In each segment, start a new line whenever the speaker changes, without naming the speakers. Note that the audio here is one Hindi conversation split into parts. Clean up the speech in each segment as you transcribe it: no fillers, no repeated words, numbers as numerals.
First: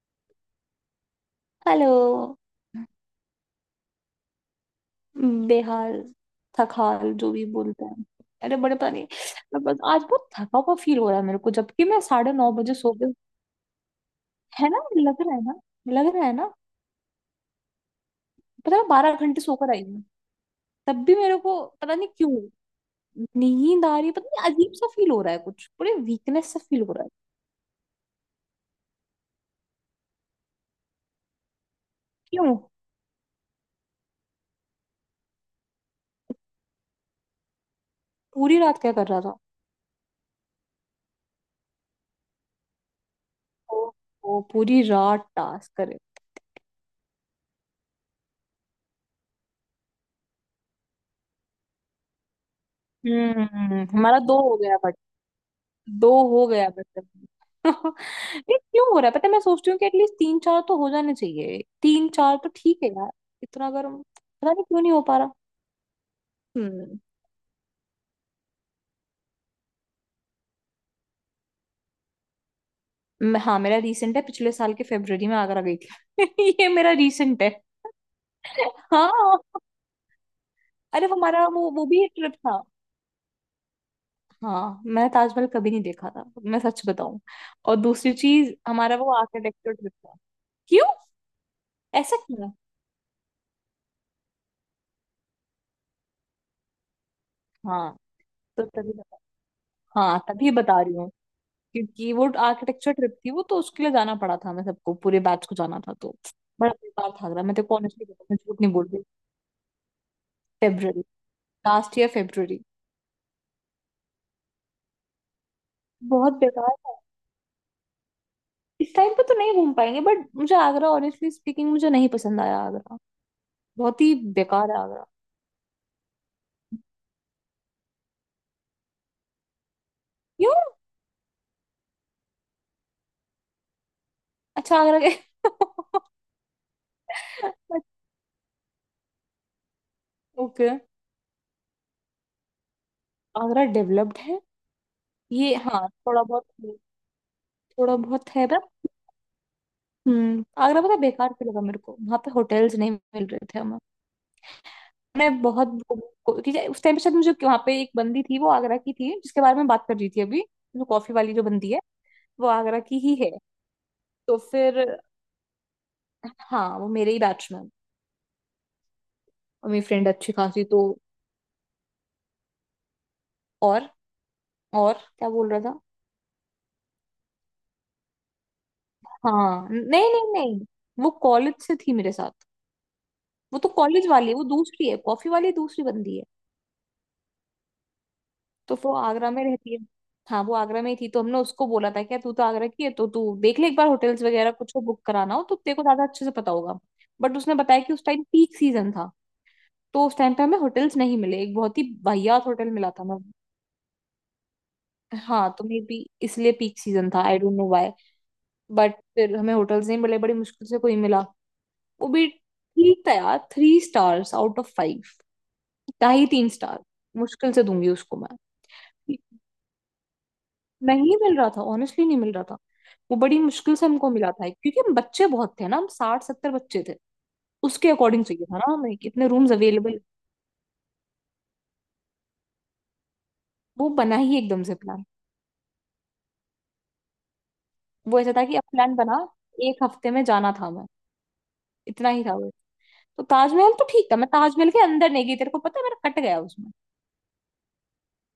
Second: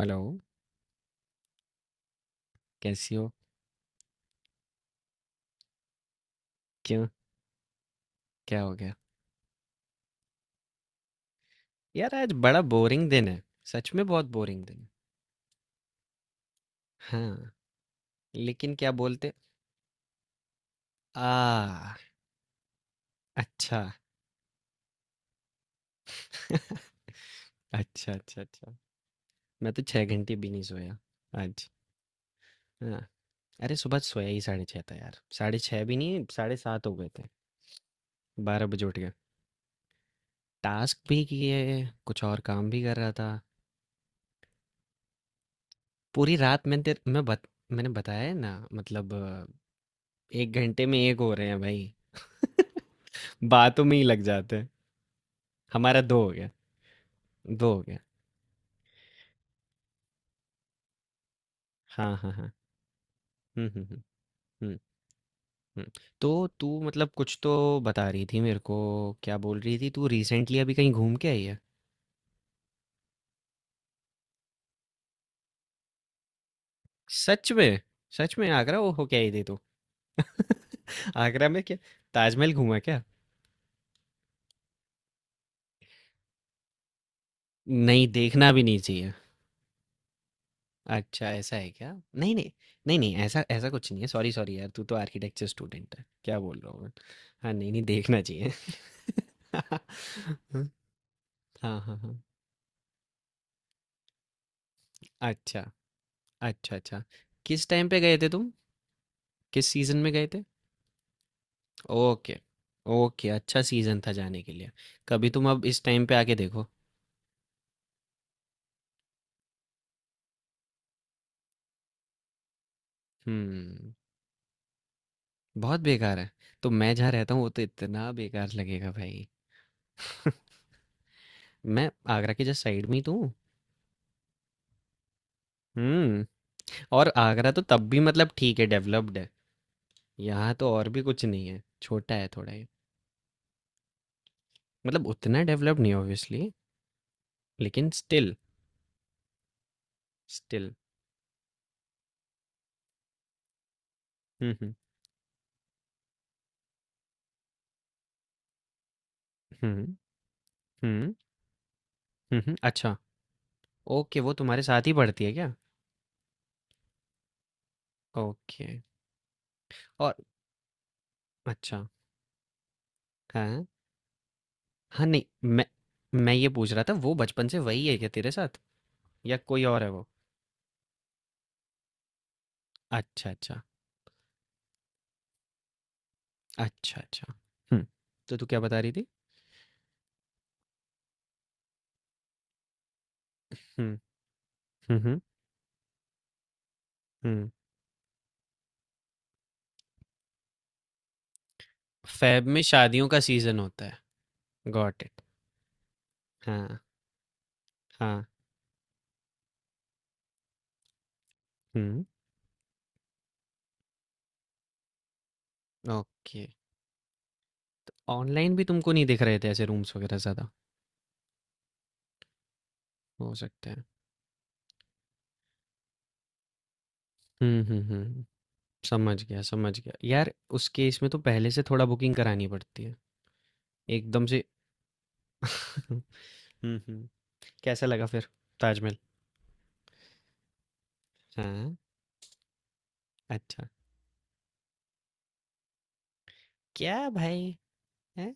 Hello
hello.
कैसी हो?
बेहाल।
क्यों?
थकाल जो भी बोलते हैं। अरे
क्या हो
बड़े पता
गया?
नहीं। मैं बस आज बहुत थका हुआ फील हो रहा है मेरे को, जबकि मैं
यार आज
साढ़े नौ
बड़ा
बजे सो
बोरिंग
गई।
दिन है। सच में बहुत बोरिंग
है ना?
दिन
लग रहा है ना? लग रहा है ना?
है। हाँ लेकिन
पता है,
क्या
बारह
बोलते?
घंटे सोकर आई हूँ। तब भी मेरे को पता
आ
नहीं क्यों
अच्छा।
नींद आ रही है, पता नहीं अजीब सा फील हो रहा है, कुछ पूरे वीकनेस सा फील हो रहा है।
अच्छा अच्छा अच्छा। मैं तो छह घंटे भी नहीं सोया आज।
क्यों
हाँ अरे सुबह सोया ही साढ़े छः था यार, साढ़े छः भी नहीं साढ़े सात हो गए थे।
पूरी
बारह
रात
बजे
क्या
उठ
कर
गया।
रहा था?
टास्क भी किए, कुछ और काम भी कर रहा था।
ओ, ओ पूरी रात टास्क करे।
पूरी रात। मैंने तेरे मैं बत, मैंने बताया है ना, मतलब एक घंटे में एक हो रहे हैं भाई। बातों
हम्म।
में ही
हमारा
लग
दो
जाते
हो
हैं।
गया।
हमारा
दो
2 हो
हो
गया।
गया मतलब।
2 हो गया।
ये क्यों हो रहा है, पता है मैं सोचती हूँ कि एटलीस्ट तीन चार तो हो जाने चाहिए, तीन
हाँ, हाँ,
चार तो
हाँ।
ठीक है यार।
हुँ,
इतना
हुँ,
गर्म
हुँ।
पता नहीं
हुँ,
क्यों नहीं हो पा रहा।
हुँ। तो तू
हम्म।
मतलब कुछ तो बता रही थी मेरे को, क्या बोल रही थी तू? रिसेंटली अभी कहीं घूम के आई है?
हाँ मेरा रीसेंट है, पिछले साल के फरवरी में आगरा गई थी। ये मेरा रीसेंट है।
सच में? सच में आगरा ओ हो के आई
हाँ।
थी तू?
अरे वो हमारा
आगरा में
वो
क्या
वो भी एक ट्रिप
ताजमहल
था।
घूमा क्या?
हाँ, मैं ताजमहल कभी नहीं देखा था, मैं सच बताऊं। और
नहीं,
दूसरी
देखना
चीज
भी नहीं
हमारा
चाहिए।
वो आर्किटेक्चर ट्रिप था। क्यों?
अच्छा, ऐसा है क्या?
ऐसा
नहीं, नहीं।
क्यों?
नहीं, नहीं ऐसा ऐसा कुछ नहीं है। सॉरी, सॉरी यार तू तो आर्किटेक्चर स्टूडेंट है। क्या बोल रहा हूँ मैं। हाँ, नहीं, नहीं
हाँ
देखना चाहिए।
तो तभी बता। हाँ तभी बता रही।
हाँ, हाँ,
क्योंकि
हाँ।
वो आर्किटेक्चर ट्रिप थी, वो तो उसके लिए जाना पड़ा था हमें, सबको पूरे बैच को
अच्छा।
जाना था तो। बड़ा
अच्छा अच्छा।
बेकार था रहा, मैं तेरे
किस
को
टाइम पे
ऑनेस्टली
गए
बता,
थे
मैं
तुम?
झूठ नहीं बोल रही।
किस सीजन में गए थे?
February. Last year
okay.
February.
Okay अच्छा सीजन था जाने के लिए। कभी तुम अब इस टाइम पे आके
बहुत
देखो।
बेकार था। इस टाइम पे तो नहीं घूम पाएंगे, बट मुझे आगरा, ऑनेस्टली स्पीकिंग, मुझे नहीं पसंद आया आगरा।
हम्म।
बहुत ही बेकार है आगरा।
बहुत बेकार है। तो मैं जहाँ रहता हूँ वो तो इतना बेकार लगेगा भाई।
क्यों?
मैं आगरा के जस्ट साइड में ही तो हूँ।
अच्छा आगरा गए।
हम्म। और आगरा तो तब भी मतलब ठीक है, डेवलप्ड है। यहाँ
ओके।
तो और भी कुछ नहीं है, छोटा है थोड़ा ही।
आगरा डेवलप्ड है?
मतलब उतना
ये
डेवलप
हाँ
नहीं
थोड़ा बहुत।
ऑब्वियसली। लेकिन
थोड़ा बहुत
स्टिल।
है पर। Hmm,
still.
आगरा पता है बेकार क्यों लगा मेरे को, वहां पे होटल्स नहीं मिल रहे थे।
हम्म।
मैं बहुत कि उस टाइम पे शायद मुझे वहां पे एक बंदी थी, वो आगरा की थी, जिसके बारे में
हम्म
बात कर रही थी अभी। जो
हम्म।
कॉफी वाली जो बंदी है, वो आगरा
अच्छा।
की ही है।
ओके, वो
तो
तुम्हारे
फिर।
साथ ही पढ़ती है क्या?
हाँ वो मेरे ही बैच में है।
ओके।
और मेरी फ्रेंड
और।
अच्छी खासी तो।
अच्छा, हाँ।
और। और
हाँ, नहीं
क्या बोल रहा
मैं,
था?
मैं ये पूछ रहा था वो बचपन से वही है क्या तेरे साथ या कोई
हाँ
और है वो?
नहीं नहीं नहीं। वो कॉलेज से थी मेरे साथ।
अच्छा,
वो
अच्छा।
तो कॉलेज वाली है, वो दूसरी है, कॉफी वाली दूसरी बंदी है।
अच्छा, अच्छा। हुँ, तो तू क्या
तो
बता रही
वो
थी?
आगरा में रहती है। हाँ वो आगरा में ही थी, तो हमने उसको बोला था क्या तू तो आगरा की है तो तू देख ले एक बार,
हुँ,
होटल्स वगैरह कुछ को
हुँ,
बुक
हुँ,
कराना हो तो तेरे को ज्यादा अच्छे से पता होगा। बट
हुँ।
उसने बताया कि उस टाइम पीक सीजन था। तो उस टाइम पे हमें होटल्स नहीं मिले, एक बहुत ही वाहियात
फ़ेब में
होटल मिला था
शादियों का
हमें।
सीज़न होता है। Got it.
हाँ तो मे बी इसलिए
हाँ,
पीक सीजन था, आई डोंट नो व्हाई।
हाँ।
बट फिर हमें होटल्स नहीं मिले, बड़ी मुश्किल से कोई मिला।
हुँ,
वो भी ठीक था यार, three stars out of five. ढाई
ओके।
तीन स्टार मुश्किल से दूंगी उसको मैं।
ऑनलाइन भी तुमको नहीं दिख रहे थे ऐसे रूम्स वगैरह ज़्यादा?
नहीं मिल रहा था ऑनेस्टली, नहीं मिल रहा था। वो
हो
बड़ी
सकता
मुश्किल
है।
से हमको मिला था, क्योंकि हम बच्चे बहुत थे ना, हम 60-70 बच्चे थे।
हुँ, हुँ,
उसके
हुँ।
अकॉर्डिंग चाहिए था ना हमें,
समझ
कितने
गया,
रूम्स
समझ गया।
अवेलेबल।
यार उसके इसमें तो पहले से थोड़ा बुकिंग करानी पड़ती है।
वो बना
एकदम
ही
से।
एकदम से प्लान।
हुँ, हुँ। कैसा लगा
वो
फिर
ऐसा था कि अब प्लान
ताजमहल?
बना, एक हफ्ते में जाना था हमें,
हाँ,
इतना ही था वो। तो
अच्छा।
ताजमहल तो ठीक था, मैं ताजमहल के अंदर नहीं गई, तेरे को पता है मेरा कट गया उसमें।
क्या भाई! हैं?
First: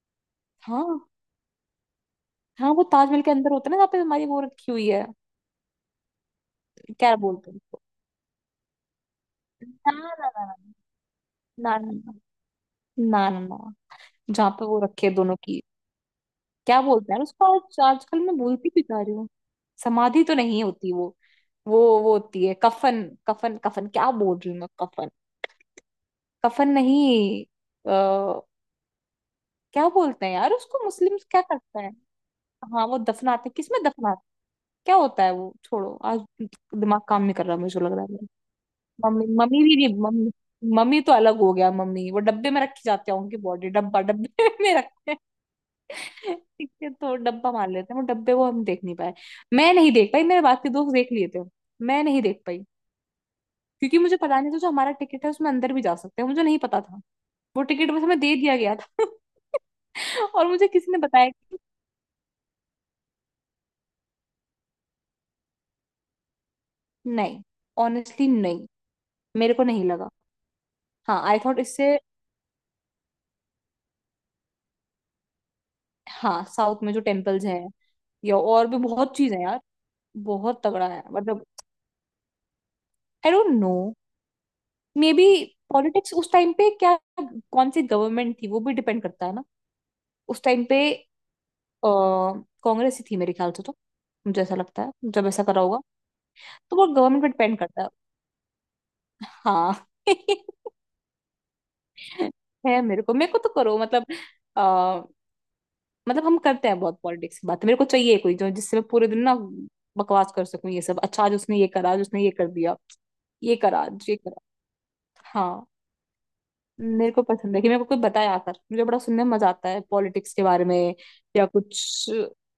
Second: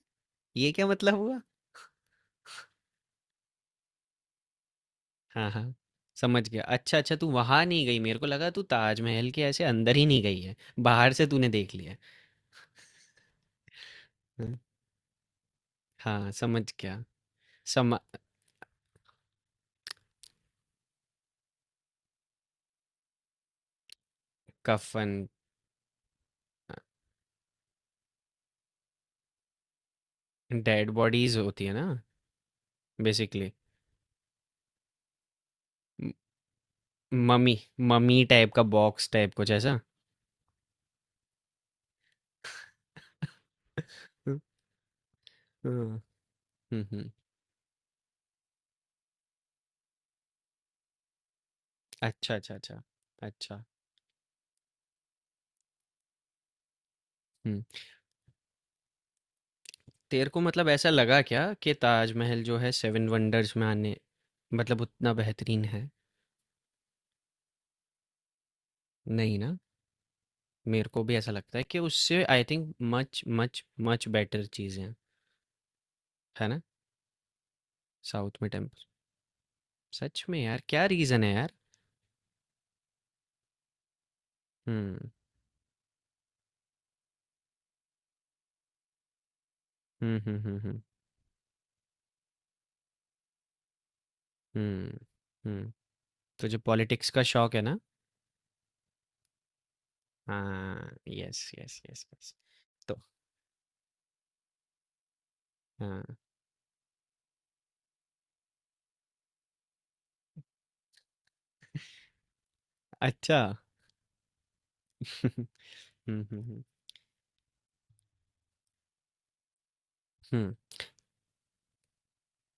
ये क्या
हाँ।
मतलब हुआ?
हाँ वो ताजमहल के अंदर होता है ना, जहाँ पे हमारी वो रखी हुई है।
हाँ, हाँ, समझ गया। अच्छा,
क्या
अच्छा तू
बोलते हैं
वहाँ
उसको?
नहीं गई, मेरे को लगा तू ताजमहल के ऐसे
ना।
अंदर ही नहीं
ना।
गई है, बाहर से तूने देख
ना
लिया
ना
है।
ना ना। ना ना, ना, ना, जहाँ
हुँ,
पे वो रखे दोनों की।
हाँ, समझ
क्या
गया।
बोलते हैं उसको, आज
समा
आजकल मैं भूलती भी जा रही हूँ। समाधि तो नहीं होती वो। वो होती है कफन। कफन कफन क्या बोल रही हूँ मैं, कफन।
कफ़न।
कफन
अ,
नहीं। आ, क्या बोलते हैं यार उसको,
डेड
मुस्लिम्स
बॉडीज़
क्या
होती है
करते हैं?
ना
हाँ वो दफनाते,
बेसिकली।
किसमें दफनाते, क्या होता है वो, छोड़ो
म
आज। दिमाग काम नहीं कर
मम्मी।
रहा, मुझे लग रहा है
मम्मी
मेरा।
टाइप का बॉक्स
मम्मी।
टाइप कुछ
मम्मी भी
ऐसा?
नहीं मम्मी। मम्मी तो अलग हो गया, मम्मी वो डब्बे में रखी जाते होंगे, बॉडी डब्बा
हुँ,
डब्बे में रख।
हुँ,
ठीक
हुँ,
है
हुँ।
तो डब्बा मान लेते हैं, वो डब्बे को हम देख नहीं पाए। मैं नहीं देख पाई, मेरे बाकी दोस्त देख लिए थे। मैं नहीं
अच्छा,
देख
अच्छा,
पाई।
अच्छा। अच्छा,
क्योंकि मुझे पता नहीं था जो हमारा टिकट है उसमें अंदर भी जा सकते हैं, मुझे नहीं पता था। वो
हुँ।
टिकट बस हमें दे दिया गया था।
तेरे को
और
मतलब
मुझे
ऐसा
किसी ने
लगा
बताया
क्या
कि
कि ताजमहल जो है सेवन वंडर्स में आने मतलब उतना बेहतरीन है?
नहीं। ऑनेस्टली नहीं।
नहीं
मेरे
ना।
को नहीं लगा।
मेरे को भी
हाँ
ऐसा
आई
लगता
थॉट
है कि
इससे।
उससे I think much much much better चीज़ें हैं।
हाँ
है ना?
साउथ में जो टेम्पल्स हैं,
साउथ
या
में
और भी
टेम्पल।
बहुत चीज है यार।
सच में
बहुत
यार क्या
तगड़ा है
रीज़न है
मतलब।
यार।
I don't know.
Hmm
maybe politics, उस टाइम पे क्या कौन सी गवर्नमेंट थी, वो भी डिपेंड करता है ना। उस
हम्म।
टाइम पे कांग्रेस ही थी मेरे ख्याल से तो। मुझे ऐसा लगता
हम्म
है जब ऐसा करा
हम्म।
होगा।
तुझे
तो वो
पॉलिटिक्स का
गवर्नमेंट पे
शौक
डिपेंड
है ना?
करता है। हाँ।
हाँ यस यस यस यस।
है,
तो।
मेरे को तो करो मतलब। आ,
हाँ।
मतलब हम करते हैं बहुत पॉलिटिक्स की बात। मेरे को चाहिए कोई जो जिससे मैं पूरे दिन ना बकवास कर सकूं, ये सब अच्छा आज उसने ये करा, आज उसने ये कर दिया,
अच्छा।
ये करा, आज ये करा।
हम्म
हाँ।
हम्म हम्म
मेरे को पसंद है कि मेरे को कोई बताए आकर, मुझे बड़ा सुनने में मजा आता है पॉलिटिक्स के
हम्म।
बारे में। या कुछ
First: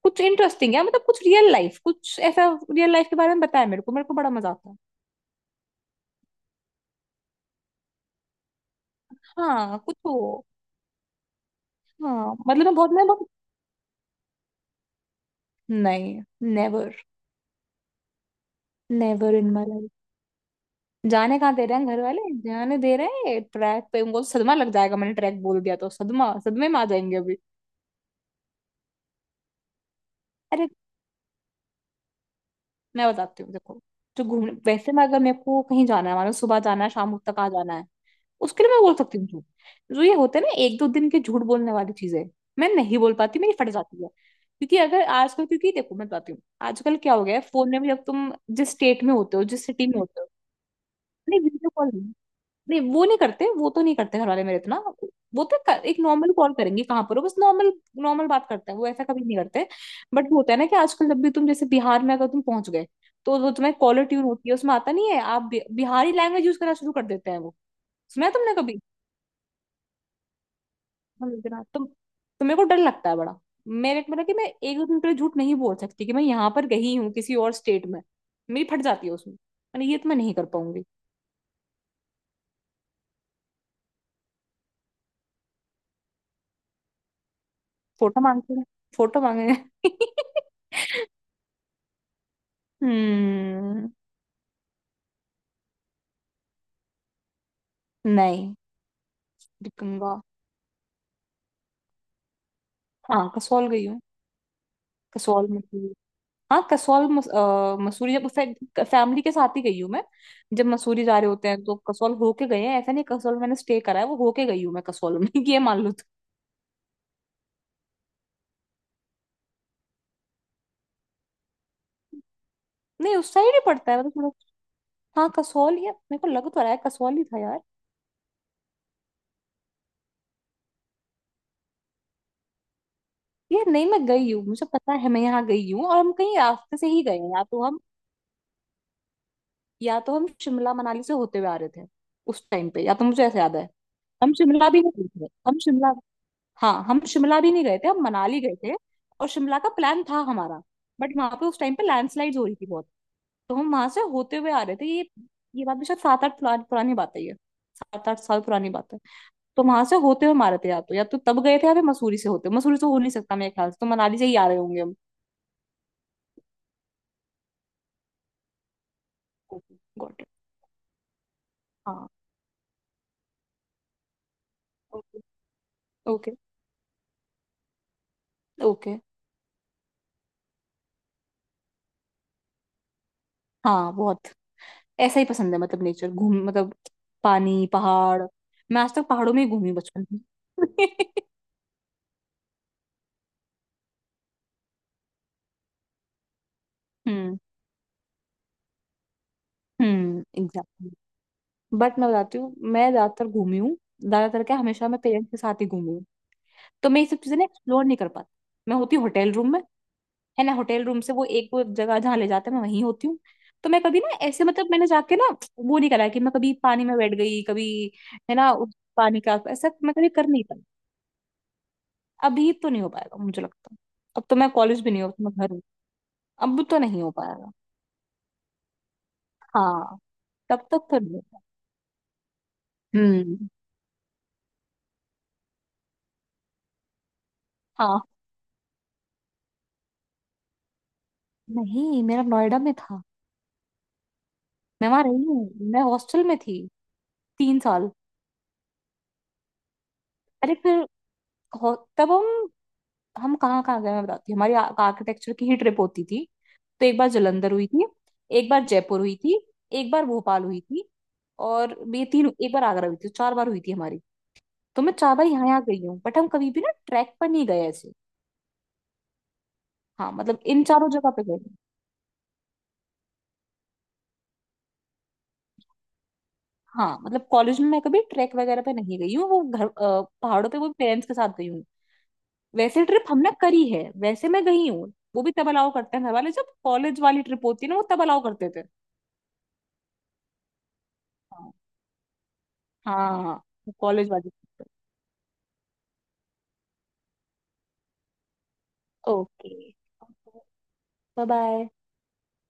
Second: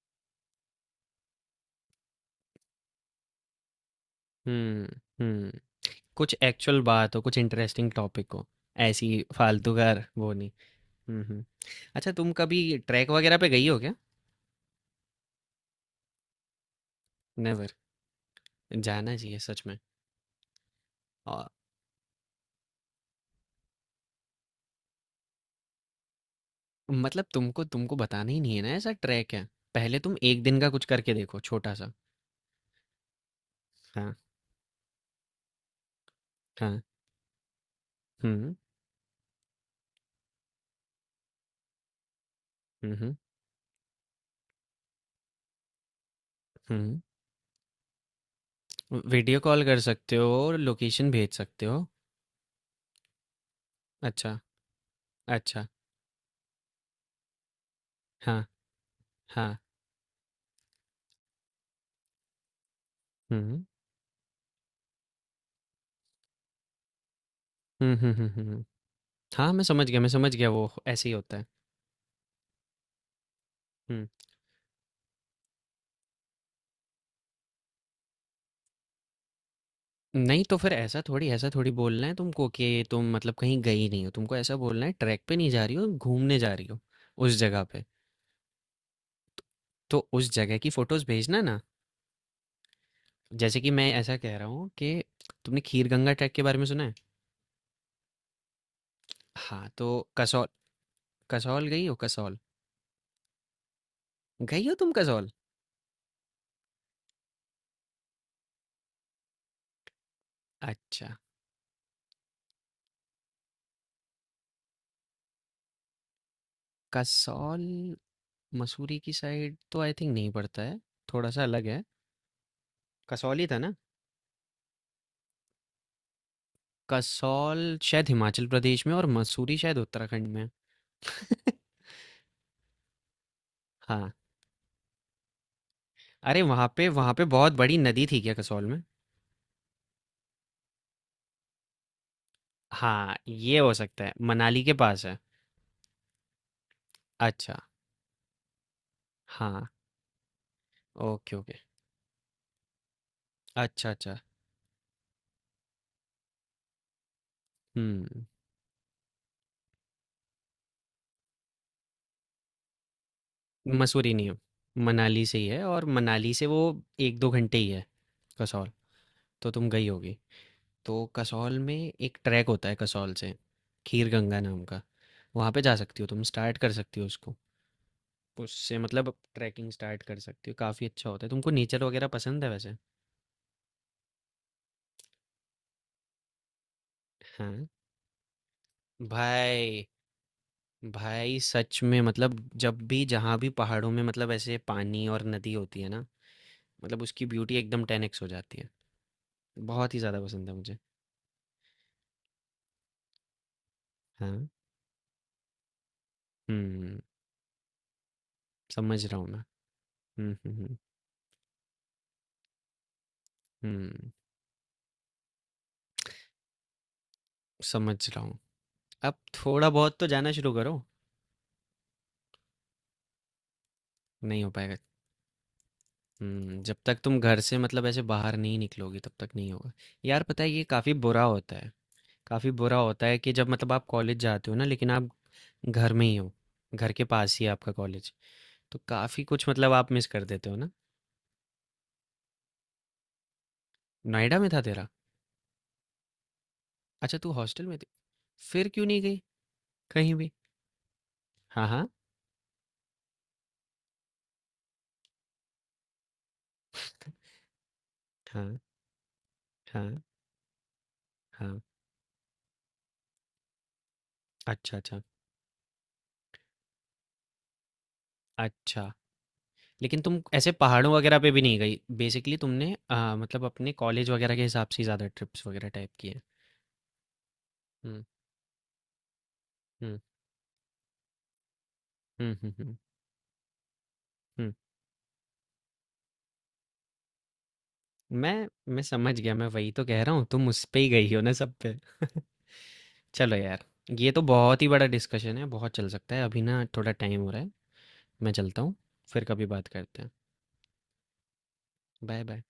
कुछ इंटरेस्टिंग है, मतलब कुछ रियल लाइफ, कुछ ऐसा रियल लाइफ के बारे में बताया मेरे को, मेरे को बड़ा मजा आता है।
हम्म हम्म। कुछ एक्चुअल बात हो, कुछ इंटरेस्टिंग टॉपिक हो, ऐसी। फालतू
हाँ
का
कुछ
वो
हो।
नहीं। हम्म हम्म। अच्छा तुम
हाँ
कभी
मतलब मैं बहुत मैं
ट्रैक
बहुत
वगैरह पे गई हो क्या?
नहीं। नेवर।
नेवर। जाना
नेवर
चाहिए
इन
सच
माय
में।
लाइफ। जाने
और
कहाँ दे रहे हैं घर वाले। जाने दे रहे हैं ट्रैक पे, उनको सदमा लग जाएगा, मैंने ट्रैक बोल दिया तो सदमा, सदमे में आ जाएंगे
मतलब
अभी।
तुमको, तुमको बताना ही नहीं है ना ऐसा ट्रैक है। पहले तुम एक दिन
अरे
का कुछ करके देखो छोटा सा।
मैं बताती हूँ देखो,
हाँ।
जो घूमने वैसे मैं अगर मेरे को कहीं जाना है, मानो सुबह
हाँ।
जाना है शाम तक आ जाना है,
हम्म।
उसके लिए मैं बोल सकती हूँ झूठ। जो ये होते हैं ना एक दो दिन के झूठ बोलने वाली चीजें, मैं नहीं बोल
हम्म
पाती, मेरी फट जाती है, क्योंकि अगर आजकल, क्योंकि देखो मैं बताती हूँ। आजकल
हम्म।
क्या हो गया है फोन में भी, अब तुम जिस स्टेट में होते
वीडियो
हो,
कॉल
जिस
कर
सिटी में
सकते
होते हो।
हो और लोकेशन भेज
नहीं
सकते
वीडियो
हो।
कॉल नहीं। नहीं वो नहीं करते, वो तो नहीं करते घर
अच्छा
वाले मेरे इतना।
अच्छा।
एक नॉर्मल कॉल करेंगे कहाँ पर हो, बस नॉर्मल। नॉर्मल
हाँ
बात करते हैं, वो ऐसा कभी नहीं
हाँ।
करते। बट वो होता है ना कि आजकल जब भी तुम, जैसे बिहार में अगर तुम पहुंच गए, तो वो
हम्म
तुम्हें कॉलर ट्यून होती है उसमें, आता नहीं है, आप बिहारी लैंग्वेज यूज करना शुरू कर देते हैं वो।
हम्म हम्म
सुना
हम्म
है तुमने
हम्म।
कभी?
हाँ मैं समझ गया, मैं समझ गया, वो ऐसे ही होता है।
समझना तुम तो। तो मेरे को डर लगता है बड़ा। मैंने
हम्म।
मतलब कि मैं एक दो दिन के लिए झूठ नहीं बोल सकती कि मैं यहाँ पर गई हूँ, किसी और स्टेट में। मेरी फट जाती है उसमें, मैंने ये तो, मैं नहीं
नहीं
कर
तो फिर
पाऊंगी।
ऐसा थोड़ी, ऐसा थोड़ी बोलना है तुमको कि तुम मतलब कहीं गई नहीं हो। तुमको ऐसा बोलना है ट्रैक पे नहीं जा रही हो, घूमने जा रही हो उस जगह पे।
फोटो मांगते हैं। फोटो मांगे हैं।
तो उस जगह की फोटोज भेजना ना। जैसे कि मैं
हम्म।
ऐसा कह रहा हूँ कि तुमने खीर गंगा ट्रैक के बारे में सुना है?
नहीं।
हाँ तो
गंगा।
कसौल। कसौल गई हो कसौल?
हाँ कसौल गई हूँ।
गई हो तुम कसौल?
कसौल मसूरी। हाँ कसौल मसूरी जब फैमिली के साथ ही गई हूँ मैं। जब मसूरी
अच्छा
जा रहे होते हैं तो कसौल होके गए हैं, ऐसा नहीं, कसौल मैंने स्टे करा है, वो होके गई हूँ मैं कसौल में। ये मान लो तुम।
कसौल। मसूरी की साइड तो आई थिंक नहीं पड़ता है, थोड़ा सा अलग है।
नहीं उस
कसौल ही
साइड
था
ही
ना?
पड़ता है मतलब। हाँ कसौल, या मेरे को लग तो रहा है कसौल ही था यार।
कसौल शायद हिमाचल प्रदेश में और मसूरी शायद उत्तराखंड में है।
ये नहीं, मैं
हाँ
गई हूँ मुझे पता है मैं यहाँ गई हूँ, और हम कहीं
अरे वहाँ
रास्ते से
पे,
ही
वहाँ
गए
पे
हैं, या
बहुत
तो
बड़ी
हम
नदी थी क्या कसौल में?
या तो हम शिमला मनाली से होते हुए आ रहे थे उस टाइम पे, या तो
हाँ,
मुझे ऐसे याद
ये
है।
हो सकता है,
हम
मनाली
शिमला
के
भी नहीं
पास है।
गए थे, हम शिमला हाँ हम शिमला भी
अच्छा,
नहीं गए थे, हम मनाली गए थे। और शिमला
हाँ,
का प्लान था हमारा। बट
ओके,
वहां पे
ओके।
उस टाइम पे लैंडस्लाइड हो रही थी बहुत। तो हम वहां
अच्छा,
से
अच्छा।
होते हुए आ रहे थे ये। ये बात भी शायद सात आठ पुरानी पुरानी बात है ये। सात आठ
हुँ,
साल पुरानी बात है। तो वहां से होते हुए मारे थे, या तो तब गए थे, या फिर मसूरी से होते, मसूरी से हो नहीं सकता मेरे ख्याल से, तो
मसूरी
मनाली से
नहीं
ही
है,
आ रहे होंगे हम।
मनाली से ही है और मनाली से वो 1-2 घंटे ही है, कसौल, तो तुम गई होगी।
Got it.
तो कसौल में
हाँ।
एक ट्रैक होता है कसौल से, खीर गंगा नाम का,
ओके।
वहाँ पे जा सकती हो तुम,
ओके।
स्टार्ट कर सकती हो उसको। उससे
ओके।
मतलब ट्रैकिंग स्टार्ट कर सकती हो, काफ़ी अच्छा होता है। तुमको नेचर वगैरह पसंद है वैसे?
हाँ बहुत। ऐसा ही पसंद है मतलब नेचर, घूम मतलब
हाँ।
पानी पहाड़। मैं आज तक पहाड़ों में ही घूमी
भाई।
बचपन में।
भाई सच में मतलब जब भी जहाँ भी पहाड़ों में मतलब ऐसे पानी और नदी होती है ना, मतलब उसकी
हम्म।
ब्यूटी एकदम टेन एक्स हो जाती है। बहुत ही ज़्यादा पसंद है मुझे।
एग्जैक्टली। बट मैं बताती हूँ मैं ज्यादातर घूमी हूँ, ज्यादातर
हाँ।
क्या हमेशा मैं पेरेंट्स के साथ ही घूमी। तो
हम्म।
मैं ये सब चीजें ना एक्सप्लोर नहीं कर पाती, मैं होती हूँ
समझ रहा हूँ
होटल
मैं।
रूम में।
हम्म
है ना,
हम्म हम्म
होटल रूम से वो एक वो जगह जहाँ ले जाते हैं मैं वहीं होती हूँ। तो मैं कभी ना
हम्म,
ऐसे, मतलब मैंने जाके ना वो नहीं करा कि मैं कभी पानी में बैठ गई कभी।
समझ रहा
है
हूँ।
ना उस
अब
पानी का,
थोड़ा
ऐसा मैं
बहुत तो
कभी कर
जाना
नहीं
शुरू
पाई।
करो।
अभी तो नहीं हो पाएगा मुझे लगता है। अब तो
नहीं हो
मैं
पाएगा।
कॉलेज भी नहीं हूँ, अब तो मैं घर हूँ। अब
जब
तो
तक
नहीं हो
तुम घर
पाएगा।
से मतलब ऐसे बाहर नहीं निकलोगी तब तक नहीं होगा।
हाँ
यार पता है ये
तब तक
काफ़ी
तो नहीं हो
बुरा
पाएगा।
होता है। काफ़ी बुरा होता है कि जब
हम्म।
मतलब आप कॉलेज जाते हो ना लेकिन आप घर में ही हो, घर के पास ही है आपका
हाँ
कॉलेज। तो काफ़ी कुछ मतलब आप मिस कर देते हो ना?
नहीं मेरा नोएडा में था।
नोएडा में था तेरा?
मैं वहां रही हूँ, मैं हॉस्टल में थी।
अच्छा तू
तीन
हॉस्टल में थी?
साल
फिर क्यों नहीं गई कहीं भी?
अरे फिर।
हाँ, हाँ।
तब हम कहाँ कहाँ गए मैं बताती हूँ, हमारी आर्किटेक्चर की ही ट्रिप होती थी। तो एक बार जलंधर हुई थी, एक
हाँ,
बार जयपुर हुई थी,
हाँ,
एक बार भोपाल हुई थी,
हाँ।
और ये तीन, एक बार आगरा हुई थी, तो 4 बार हुई थी हमारी।
अच्छा,
तो मैं
अच्छा।
4 बार यहाँ यहाँ गई हूँ, बट हम कभी भी ना ट्रैक पर नहीं गए ऐसे।
अच्छा, लेकिन
हाँ
तुम
मतलब
ऐसे
इन चारों
पहाड़ों
जगह
वगैरह
पे
पे
गए
भी
हैं।
नहीं गई? बेसिकली तुमने मतलब अपने कॉलेज वगैरह के हिसाब से ही ज़्यादा ट्रिप्स वगैरह टाइप की हैं।
हाँ मतलब कॉलेज में मैं कभी
हुँ,
ट्रैक वगैरह पे नहीं गई हूँ, वो घर
हुँ।
पहाड़ों पे वो पेरेंट्स के साथ गई हूँ।
हुँ, हुँ, हुँ,
वैसे ट्रिप हमने करी है, वैसे मैं
हुँ।
गई हूँ, वो भी तब अलाउ करते हैं घर वाले जब कॉलेज वाली ट्रिप होती है ना, वो तब अलाउ
मैं
करते थे।
मैं समझ गया, मैं वही तो कह रहा हूँ, तुम उस पे ही गई हो ना
हाँ।
सब पे।
हाँ हाँ,
चलो यार,
हाँ।
ये
कॉलेज
तो
वाली।
बहुत ही बड़ा डिस्कशन है, बहुत चल सकता है। अभी ना थोड़ा टाइम हो रहा है, मैं चलता हूँ। फिर कभी
ओके।
बात करते हैं।
Bye bye.
Bye bye.